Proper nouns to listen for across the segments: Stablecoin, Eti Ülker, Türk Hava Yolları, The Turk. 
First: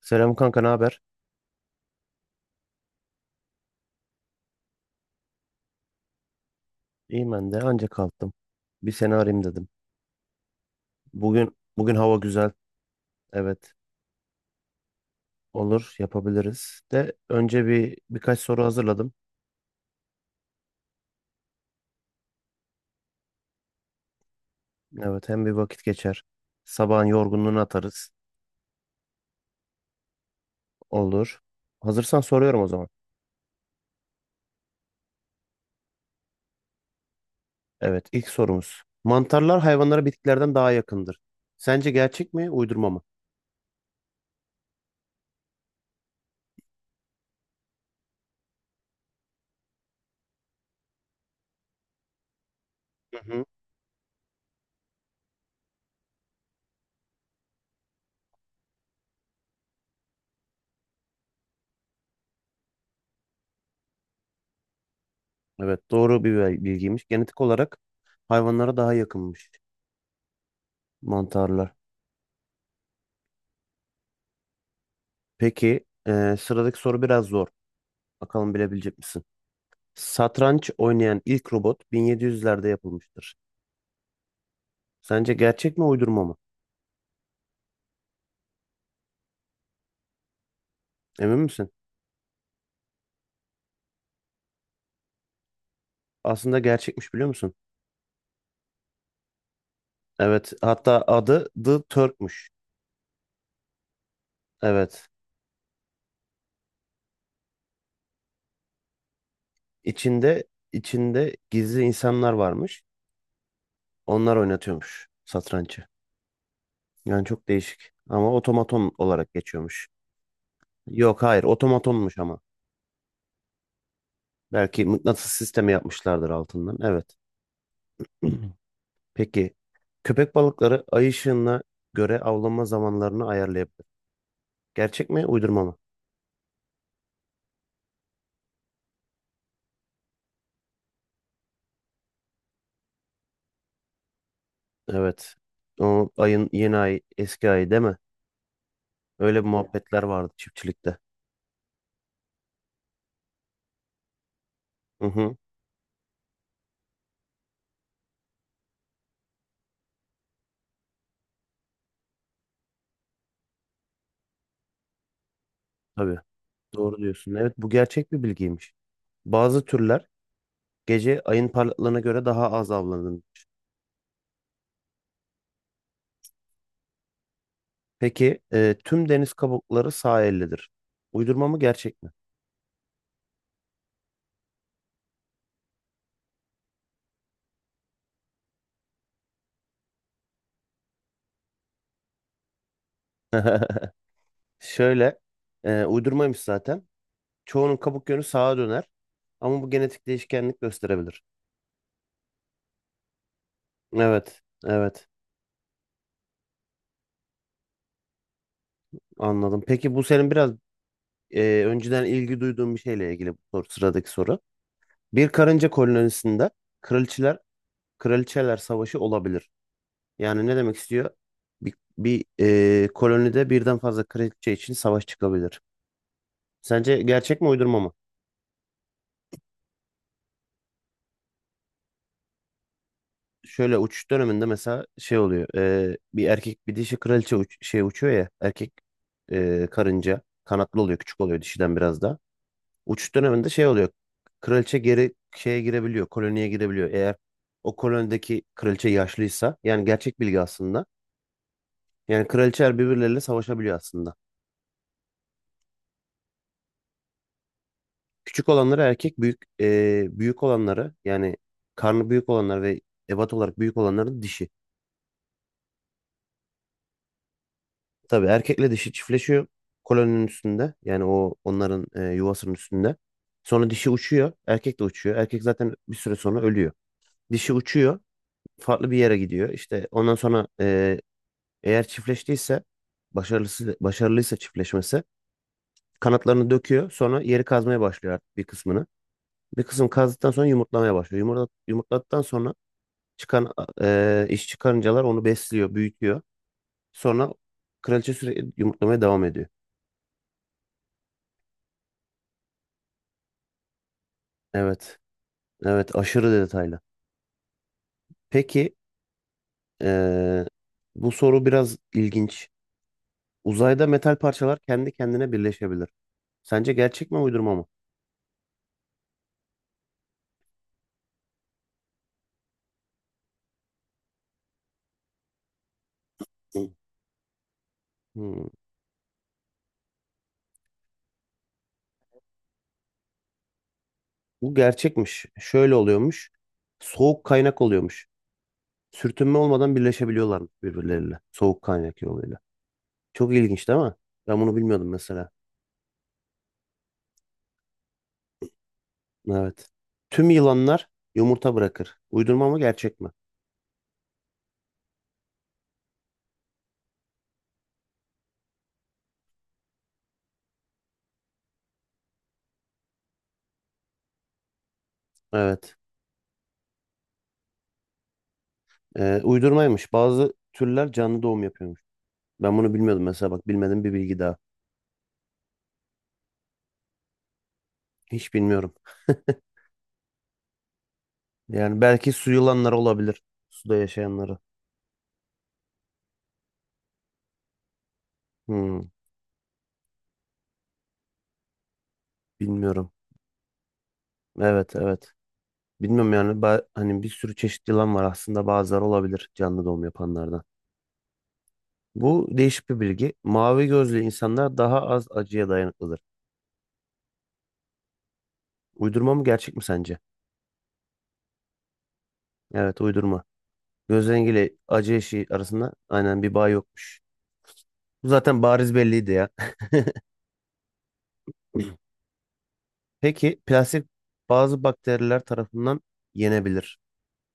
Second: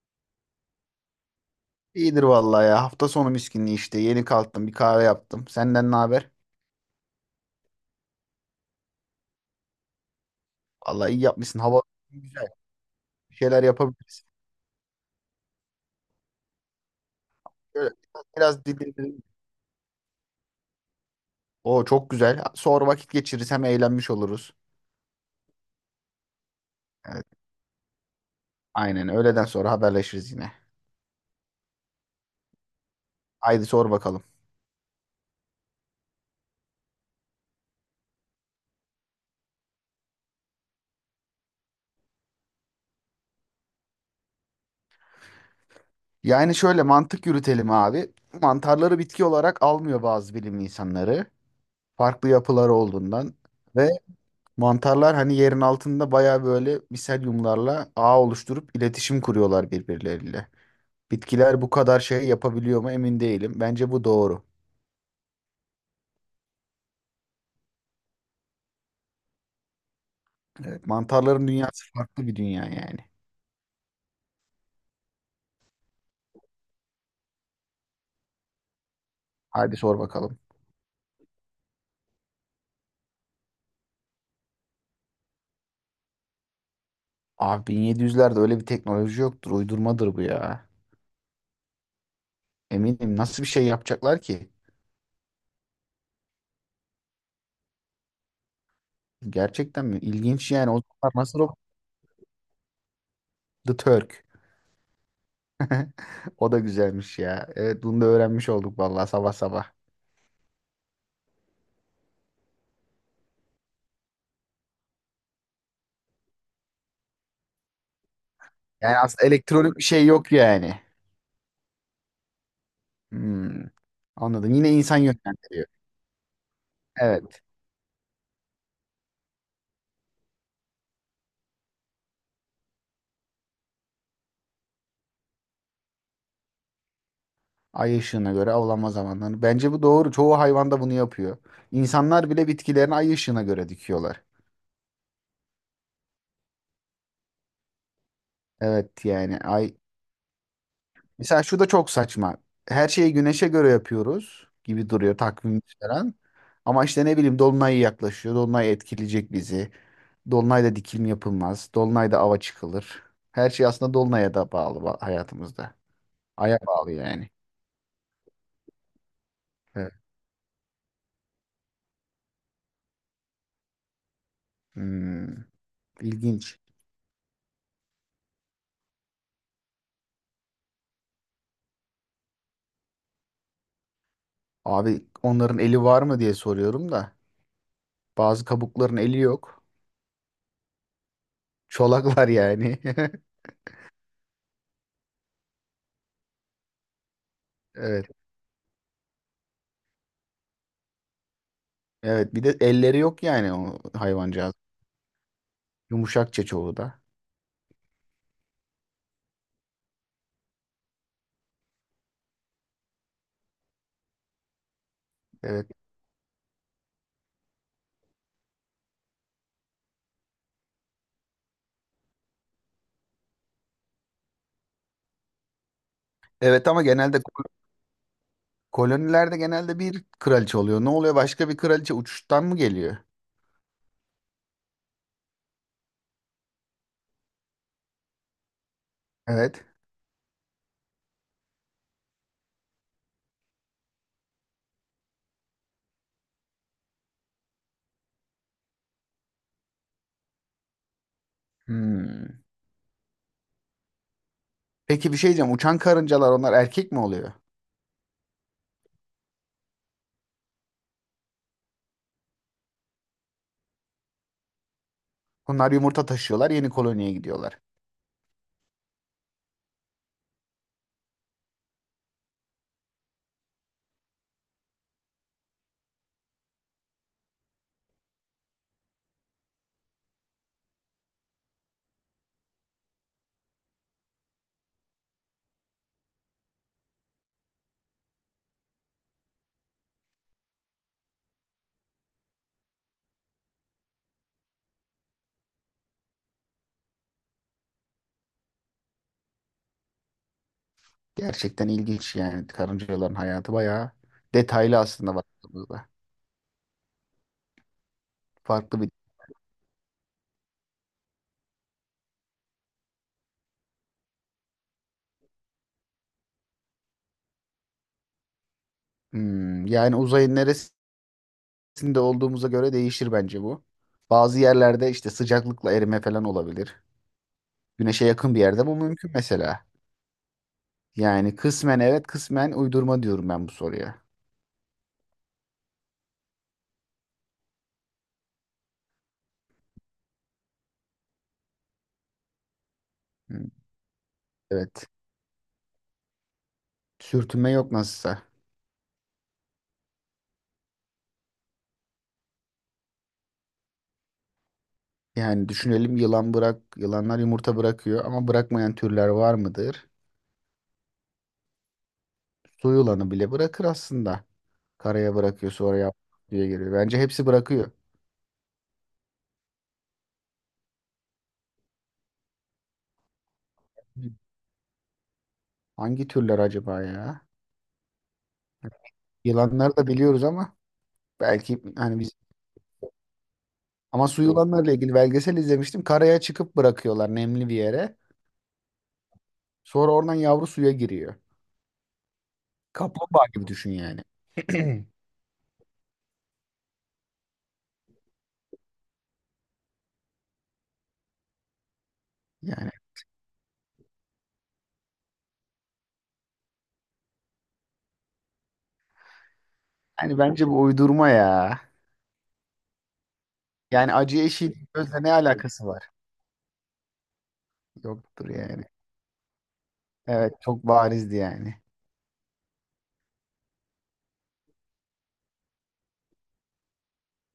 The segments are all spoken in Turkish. Selam kanka, ne haber? İyidir vallahi ya. Hafta sonu miskinliği işte. Yeni kalktım. Bir kahve yaptım. Senden ne haber? İyiyim ben de. Anca kalktım. Bir seni arayayım dedim. Vallahi iyi Bugün yapmışsın. Hava bugün hava güzel. güzel. Bir şeyler Evet, yapabiliriz. olur, yapabiliriz. De önce Şöyle birkaç soru biraz hazırladım. dinlenelim. O çok güzel. Sonra vakit geçiririz. Hem eğlenmiş oluruz. Evet, hem bir vakit geçer. Sabahın Evet. yorgunluğunu atarız. Aynen. Öğleden sonra haberleşiriz yine. Olur. Hazırsan soruyorum o zaman. Haydi sor bakalım. Evet, ilk sorumuz. Mantarlar hayvanlara bitkilerden daha yakındır. Sence gerçek mi, uydurma mı? Yani şöyle mantık yürütelim abi. Mantarları bitki olarak almıyor bazı bilim insanları. Farklı yapıları Hı olduğundan. hı. Ve mantarlar hani yerin altında baya böyle miselyumlarla ağ oluşturup iletişim kuruyorlar birbirleriyle. Bitkiler bu kadar şey yapabiliyor mu emin değilim. Bence bu doğru. Evet, doğru bir bilgiymiş. Genetik olarak hayvanlara daha yakınmış Evet, mantarların mantarlar. dünyası farklı bir dünya yani. Peki, sıradaki soru biraz zor. Bakalım bilebilecek misin? Hadi sor bakalım. Satranç oynayan ilk robot 1700'lerde yapılmıştır. Sence gerçek mi uydurma mı? Abi 1700'lerde öyle bir teknoloji yoktur. Uydurmadır bu ya. Emin misin? Eminim. Nasıl bir şey yapacaklar ki? Aslında gerçekmiş biliyor musun? Gerçekten mi? İlginç Evet. yani. O Hatta zamanlar nasıl adı o? The Turk'muş. The Turk. Evet. O da güzelmiş ya. Evet bunu da öğrenmiş olduk vallahi sabah sabah. İçinde içinde gizli insanlar varmış. Onlar oynatıyormuş satrancı. Yani çok değişik. Ama otomaton Yani aslında olarak elektronik bir geçiyormuş. şey yok yani. Yok hayır otomatonmuş ama. Hmm, anladım. Yine Belki insan mıknatıs yönlendiriyor. sistemi yapmışlardır altından. Evet. Evet. Peki köpek balıkları ay ışığına göre avlanma zamanlarını ayarlayabilir. Gerçek mi, uydurma mı? Ay ışığına göre avlanma zamanları. Bence bu doğru. Çoğu hayvan da bunu yapıyor. İnsanlar bile bitkilerini ay ışığına göre dikiyorlar. Evet. O ayın yeni ay, eski ay değil mi? Evet yani Öyle bir ay. muhabbetler vardı çiftçilikte. Mesela şu da çok saçma. Her şeyi güneşe göre yapıyoruz gibi Hı duruyor hı, takvim falan. Ama işte ne bileyim dolunay yaklaşıyor. Dolunay etkileyecek bizi. Dolunayda dikim yapılmaz. Dolunayda ava çıkılır. Her şey aslında dolunaya da bağlı hayatımızda. tabii. Aya bağlı Doğru yani. diyorsun. Evet, bu gerçek bir bilgiymiş. Bazı Evet. türler gece ayın parlaklığına göre daha az avlanır. Hmm, ilginç. Peki tüm deniz kabukları sağ ellidir. Uydurma mı, gerçek mi? Abi onların eli var mı diye soruyorum da. Bazı kabukların eli yok. Çolaklar yani. Şöyle, uydurmaymış zaten. Çoğunun kabuk Evet. yönü sağa döner. Ama bu genetik değişkenlik gösterebilir. Evet. Bir de elleri yok yani o Evet, hayvancağız. evet. Yumuşakça çoğu da. Anladım. Peki bu senin biraz önceden ilgi duyduğun bir şeyle ilgili bu soru, sıradaki soru. Bir Evet. karınca kolonisinde kraliçeler kraliçeler savaşı olabilir. Yani ne demek istiyor? Bir, bir Kolonide birden fazla kraliçe için savaş çıkabilir. Evet ama Sence genelde gerçek mi uydurma mı? kolonilerde genelde bir kraliçe oluyor. Ne oluyor? Başka bir kraliçe uçuştan mı geliyor? Şöyle uçuş döneminde mesela şey oluyor. Bir erkek bir dişi kraliçe uçuyor ya. Erkek Evet. Karınca kanatlı oluyor. Küçük oluyor dişiden biraz daha. Uçuş döneminde şey oluyor. Kraliçe geri şeye girebiliyor. Koloniye girebiliyor. Eğer o kolonideki kraliçe yaşlıysa yani gerçek bilgi aslında. Yani Hmm. kraliçeler birbirleriyle savaşabiliyor aslında. Peki bir şey diyeceğim. Uçan karıncalar onlar erkek mi oluyor? Küçük olanları erkek, büyük olanları yani karnı büyük olanlar ve ebat olarak büyük olanların dişi. Onlar yumurta taşıyorlar, yeni koloniye gidiyorlar. Tabii erkekle dişi çiftleşiyor koloninin üstünde. Yani o onların yuvasının üstünde. Sonra dişi uçuyor. Erkek de uçuyor. Erkek zaten bir süre sonra ölüyor. Dişi uçuyor. Farklı bir yere gidiyor. İşte ondan sonra eğer çiftleştiyse başarılıysa çiftleşmesi kanatlarını döküyor. Sonra yeri kazmaya başlıyor artık bir kısmını. Bir kısım kazdıktan sonra yumurtlamaya başlıyor. Yumurtladıktan sonra çıkan iş çıkarıncalar onu besliyor, büyütüyor. Sonra kraliçe sürekli yumurtlamaya devam ediyor. Gerçekten ilginç yani karıncaların hayatı bayağı detaylı Evet. aslında baktığımızda. Evet, aşırı detaylı. Peki, Farklı bir eee, bu soru biraz ilginç. Uzayda metal parçalar kendi kendine birleşebilir. Sence gerçek mi uydurma mı? Yani uzayın neresi de olduğumuza göre değişir bence bu. Bazı yerlerde işte sıcaklıkla erime falan Hı. olabilir. Güneşe yakın bir Hmm, yerde bu mümkün mesela. Yani kısmen evet kısmen uydurma diyorum ben bu soruya. Bu gerçekmiş. Şöyle oluyormuş. Soğuk kaynak oluyormuş. Sürtünme olmadan birleşebiliyorlar birbirleriyle. Soğuk kaynak yoluyla. Çok Hı. ilginç değil mi? Ben bunu Evet. bilmiyordum mesela. Sürtünme yok nasılsa. Evet. Tüm yılanlar yumurta bırakır. Uydurma mı gerçek mi? Yani düşünelim yılanlar yumurta bırakıyor ama bırakmayan türler var mıdır? Su yılanı bile bırakır aslında. Karaya bırakıyor Evet. sonra yap diye geliyor. Bence hepsi bırakıyor. Uydurmaymış. Bazı türler canlı doğum yapıyor. Ben bunu bilmiyordum mesela, bak, bilmediğim bir bilgi daha. Hangi türler acaba ya? Hiç bilmiyorum. Yılanlar da biliyoruz ama belki Yani hani. belki su yılanları olabilir. Suda Ama su Hı. yaşayanları. Yılanlarla ilgili belgesel izlemiştim. Karaya çıkıp bırakıyorlar nemli bir yere. Hmm, Sonra oradan yavru suya giriyor. Bilmiyorum. Kaplumbağa gibi düşün yani. Evet, evet. Bilmiyorum yani, hani bir sürü çeşit yılan var aslında, bazıları olabilir canlı doğum yapanlardan. Bu değişik Yani bir bilgi. Mavi gözlü insanlar daha az acıya dayanıklıdır. Uydurma mı gerçek mi sence? hani bence bu uydurma ya. Evet, uydurma. Yani Göz acı rengiyle eşiği acı gözle ne eşiği alakası arasında var? aynen bir bağ yokmuş. Bu Yoktur zaten yani. bariz belliydi ya. Evet çok barizdi yani. Peki plastik bazı bakteriler tarafından yenebilir.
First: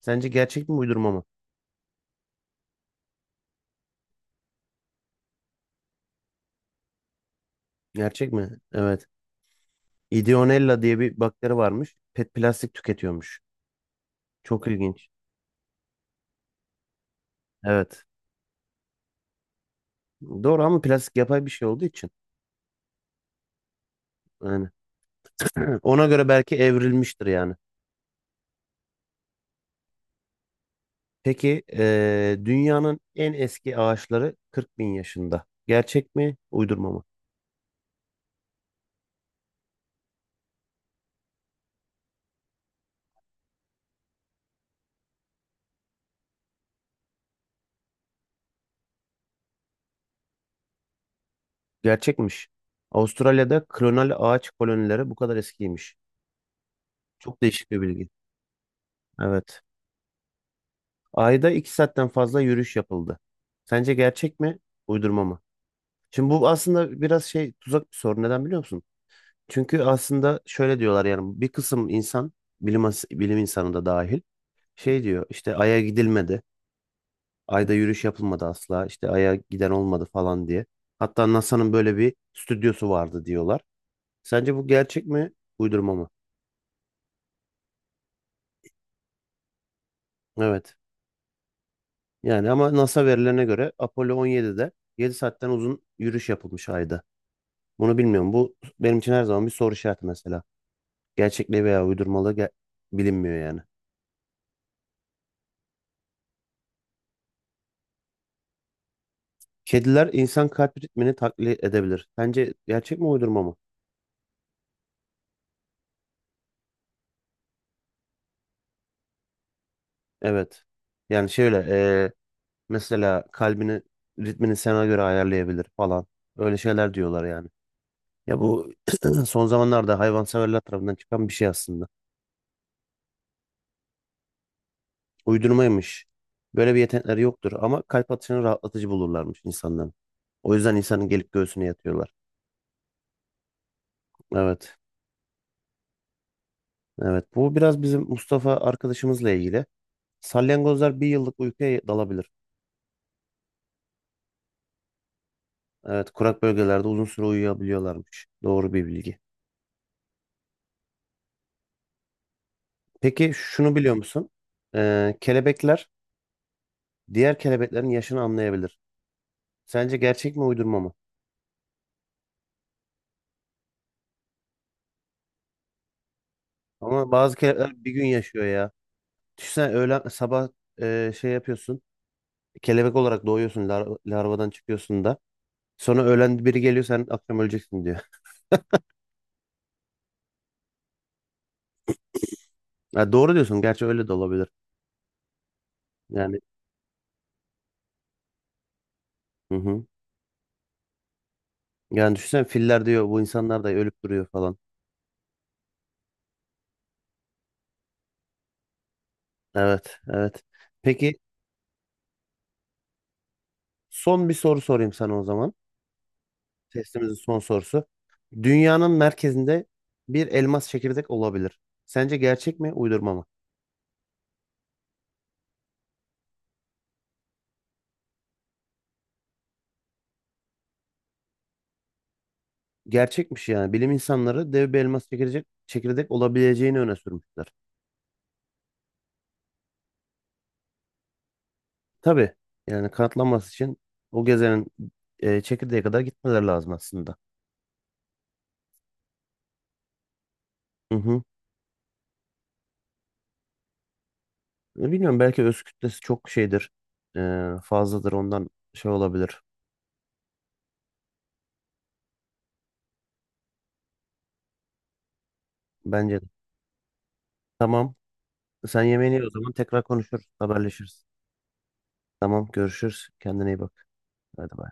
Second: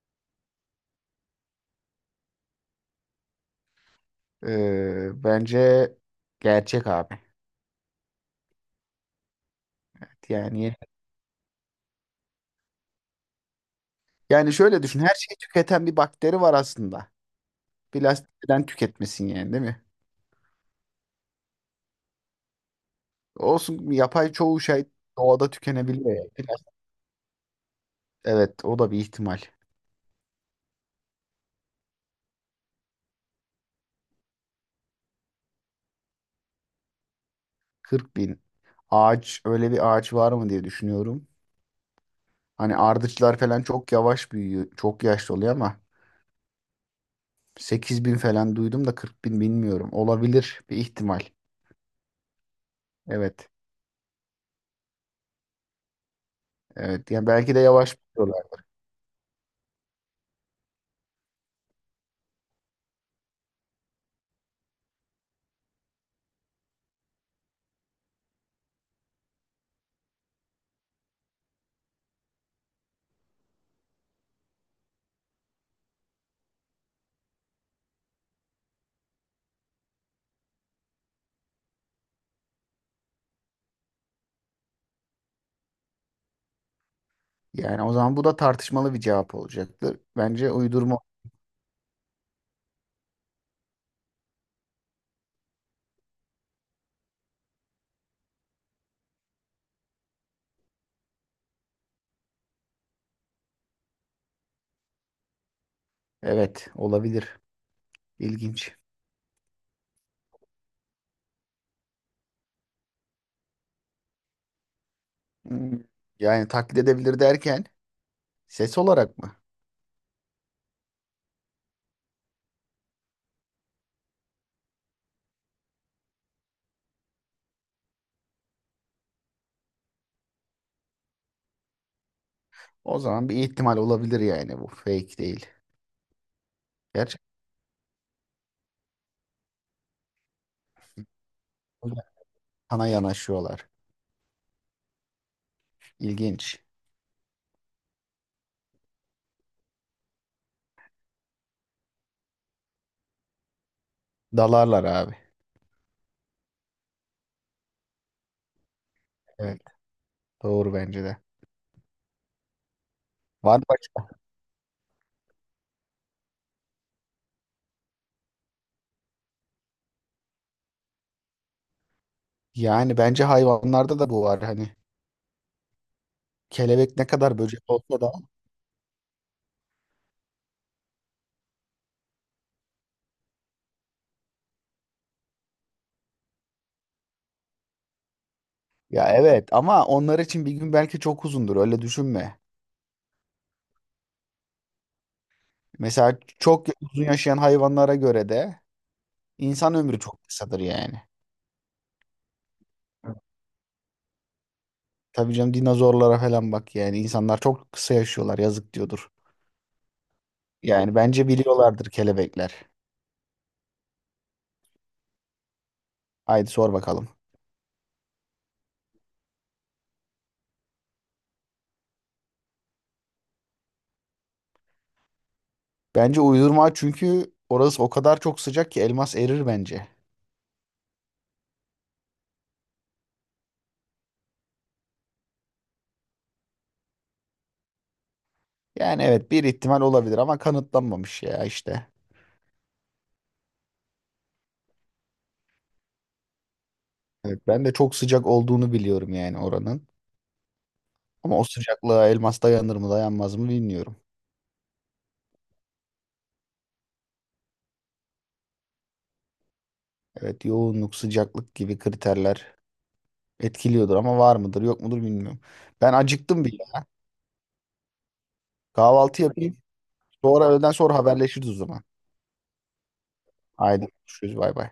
Sence gerçek mi uydurma mı? Bence gerçek abi. Gerçek mi? Evet. Yani Ideonella diye bir bakteri varmış. Pet plastik tüketiyormuş. yani Çok şöyle düşün. ilginç. Her şeyi tüketen bir bakteri var aslında. Evet. Plastikten tüketmesin yani değil mi? Doğru ama plastik yapay bir şey olduğu için. Olsun yapay çoğu Yani şey doğada ona tükenebiliyor. göre Yani. belki evrilmiştir yani. Evet o da bir ihtimal. Peki dünyanın en eski ağaçları 40 bin yaşında. Gerçek mi? Uydurma mı? 40 bin ağaç öyle bir ağaç var mı diye düşünüyorum. Hani ardıçlar falan çok yavaş büyüyor. Çok yaşlı oluyor ama 8 bin falan duydum da 40 bin bilmiyorum. Olabilir bir ihtimal. Gerçekmiş. Evet. Avustralya'da klonal ağaç kolonileri bu kadar eskiymiş. Evet. Yani Çok belki de değişik bir yavaş bilgi. büyüyorlar. Evet. Ayda 2 saatten fazla yürüyüş yapıldı. Sence gerçek mi, uydurma mı? Şimdi bu aslında biraz tuzak bir soru. Neden biliyor musun? Çünkü aslında şöyle diyorlar yani, bir kısım insan, bilim, bilim insanı da dahil, şey diyor işte: Ay'a gidilmedi, Ay'da yürüyüş yapılmadı asla, işte Ay'a giden olmadı falan diye. Hatta NASA'nın böyle bir stüdyosu vardı diyorlar. Sence bu gerçek mi, uydurma mı? Yani o zaman bu da tartışmalı bir cevap olacaktır. Bence Evet. uydurma. Yani ama NASA verilerine göre Apollo 17'de 7 saatten uzun yürüyüş yapılmış Ay'da. Bunu bilmiyorum. Bu benim için her zaman bir soru işareti mesela. Gerçekliği veya uydurmalığı bilinmiyor yani. Evet. Olabilir. İlginç. Kediler insan kalp ritmini taklit edebilir. Sence gerçek mi uydurma mı? Hmm. Yani taklit edebilir derken ses olarak mı? Evet. Yani şöyle mesela ritmini sana göre ayarlayabilir falan. Öyle şeyler diyorlar yani. Ya bu son zamanlarda hayvanseverler tarafından çıkan bir şey aslında. O zaman bir ihtimal olabilir yani bu fake değil. Uydurmaymış. Böyle bir yetenekleri yoktur ama kalp atışını rahatlatıcı bulurlarmış insanların. O yüzden insanın gelip göğsüne yatıyorlar. Gerçekten sana yanaşıyorlar. Evet. İlginç. Evet, bu biraz bizim Mustafa arkadaşımızla ilgili. Salyangozlar bir yıllık uykuya dalabilir. Dalarlar abi. Evet, kurak bölgelerde uzun süre uyuyabiliyorlarmış. Doğru bir bilgi. Evet, doğru bence de. Peki Var şunu biliyor başka. musun? Kelebekler diğer kelebeklerin yaşını anlayabilir. Sence gerçek mi uydurma mı? Yani bence hayvanlarda da bu var hani. Kelebek ne Ama bazı kadar böcek kelebekler bir olsa gün da. yaşıyor ya. Düşünsene, öğlen sabah şey yapıyorsun. Kelebek olarak doğuyorsun, larvadan çıkıyorsun da. Sonra öğlen biri geliyor, sen akşam öleceksin diyor. Ya evet ama onlar için bir gün belki çok uzundur öyle düşünme. Ha, doğru diyorsun. Gerçi öyle de olabilir. Mesela Yani, çok uzun yaşayan hayvanlara göre de hı insan hı. ömrü çok kısadır yani. Yani düşünsene, filler diyor Evet. bu insanlar da ölüp duruyor falan. Tabii canım dinozorlara falan bak yani insanlar çok kısa yaşıyorlar yazık diyordur. Evet, evet. Yani Peki bence biliyorlardır kelebekler. son bir soru sorayım sana o zaman. Haydi sor bakalım. Testimizin son sorusu. Dünyanın merkezinde bir elmas çekirdek olabilir. Sence gerçek mi, uydurma mı? Bence uydurma çünkü orası o kadar çok sıcak ki elmas erir bence. Gerçekmiş yani. Bilim insanları dev bir elmas çekirdek olabileceğini öne sürmüşler. Yani evet bir ihtimal olabilir ama kanıtlanmamış ya işte. Tabii yani kanıtlanması için o gezenin çekirdeğe kadar gitmeleri lazım aslında. Evet ben de çok sıcak olduğunu biliyorum yani oranın. Hı hı. Ama o sıcaklığa elmas dayanır mı dayanmaz mı bilmiyorum. Bilmiyorum, belki öz kütlesi çok şeydir. Fazladır, ondan şey olabilir. Evet yoğunluk, sıcaklık gibi kriterler etkiliyordur ama var mıdır yok mudur bilmiyorum. Ben Bence acıktım bile. Tamam. Sen yemeğini Kahvaltı ye o zaman, yapayım. tekrar konuşuruz, Sonra öğleden sonra haberleşiriz. haberleşiriz o zaman. Tamam, görüşürüz. Kendine iyi bak. Haydi görüşürüz bay Hadi bay. bay.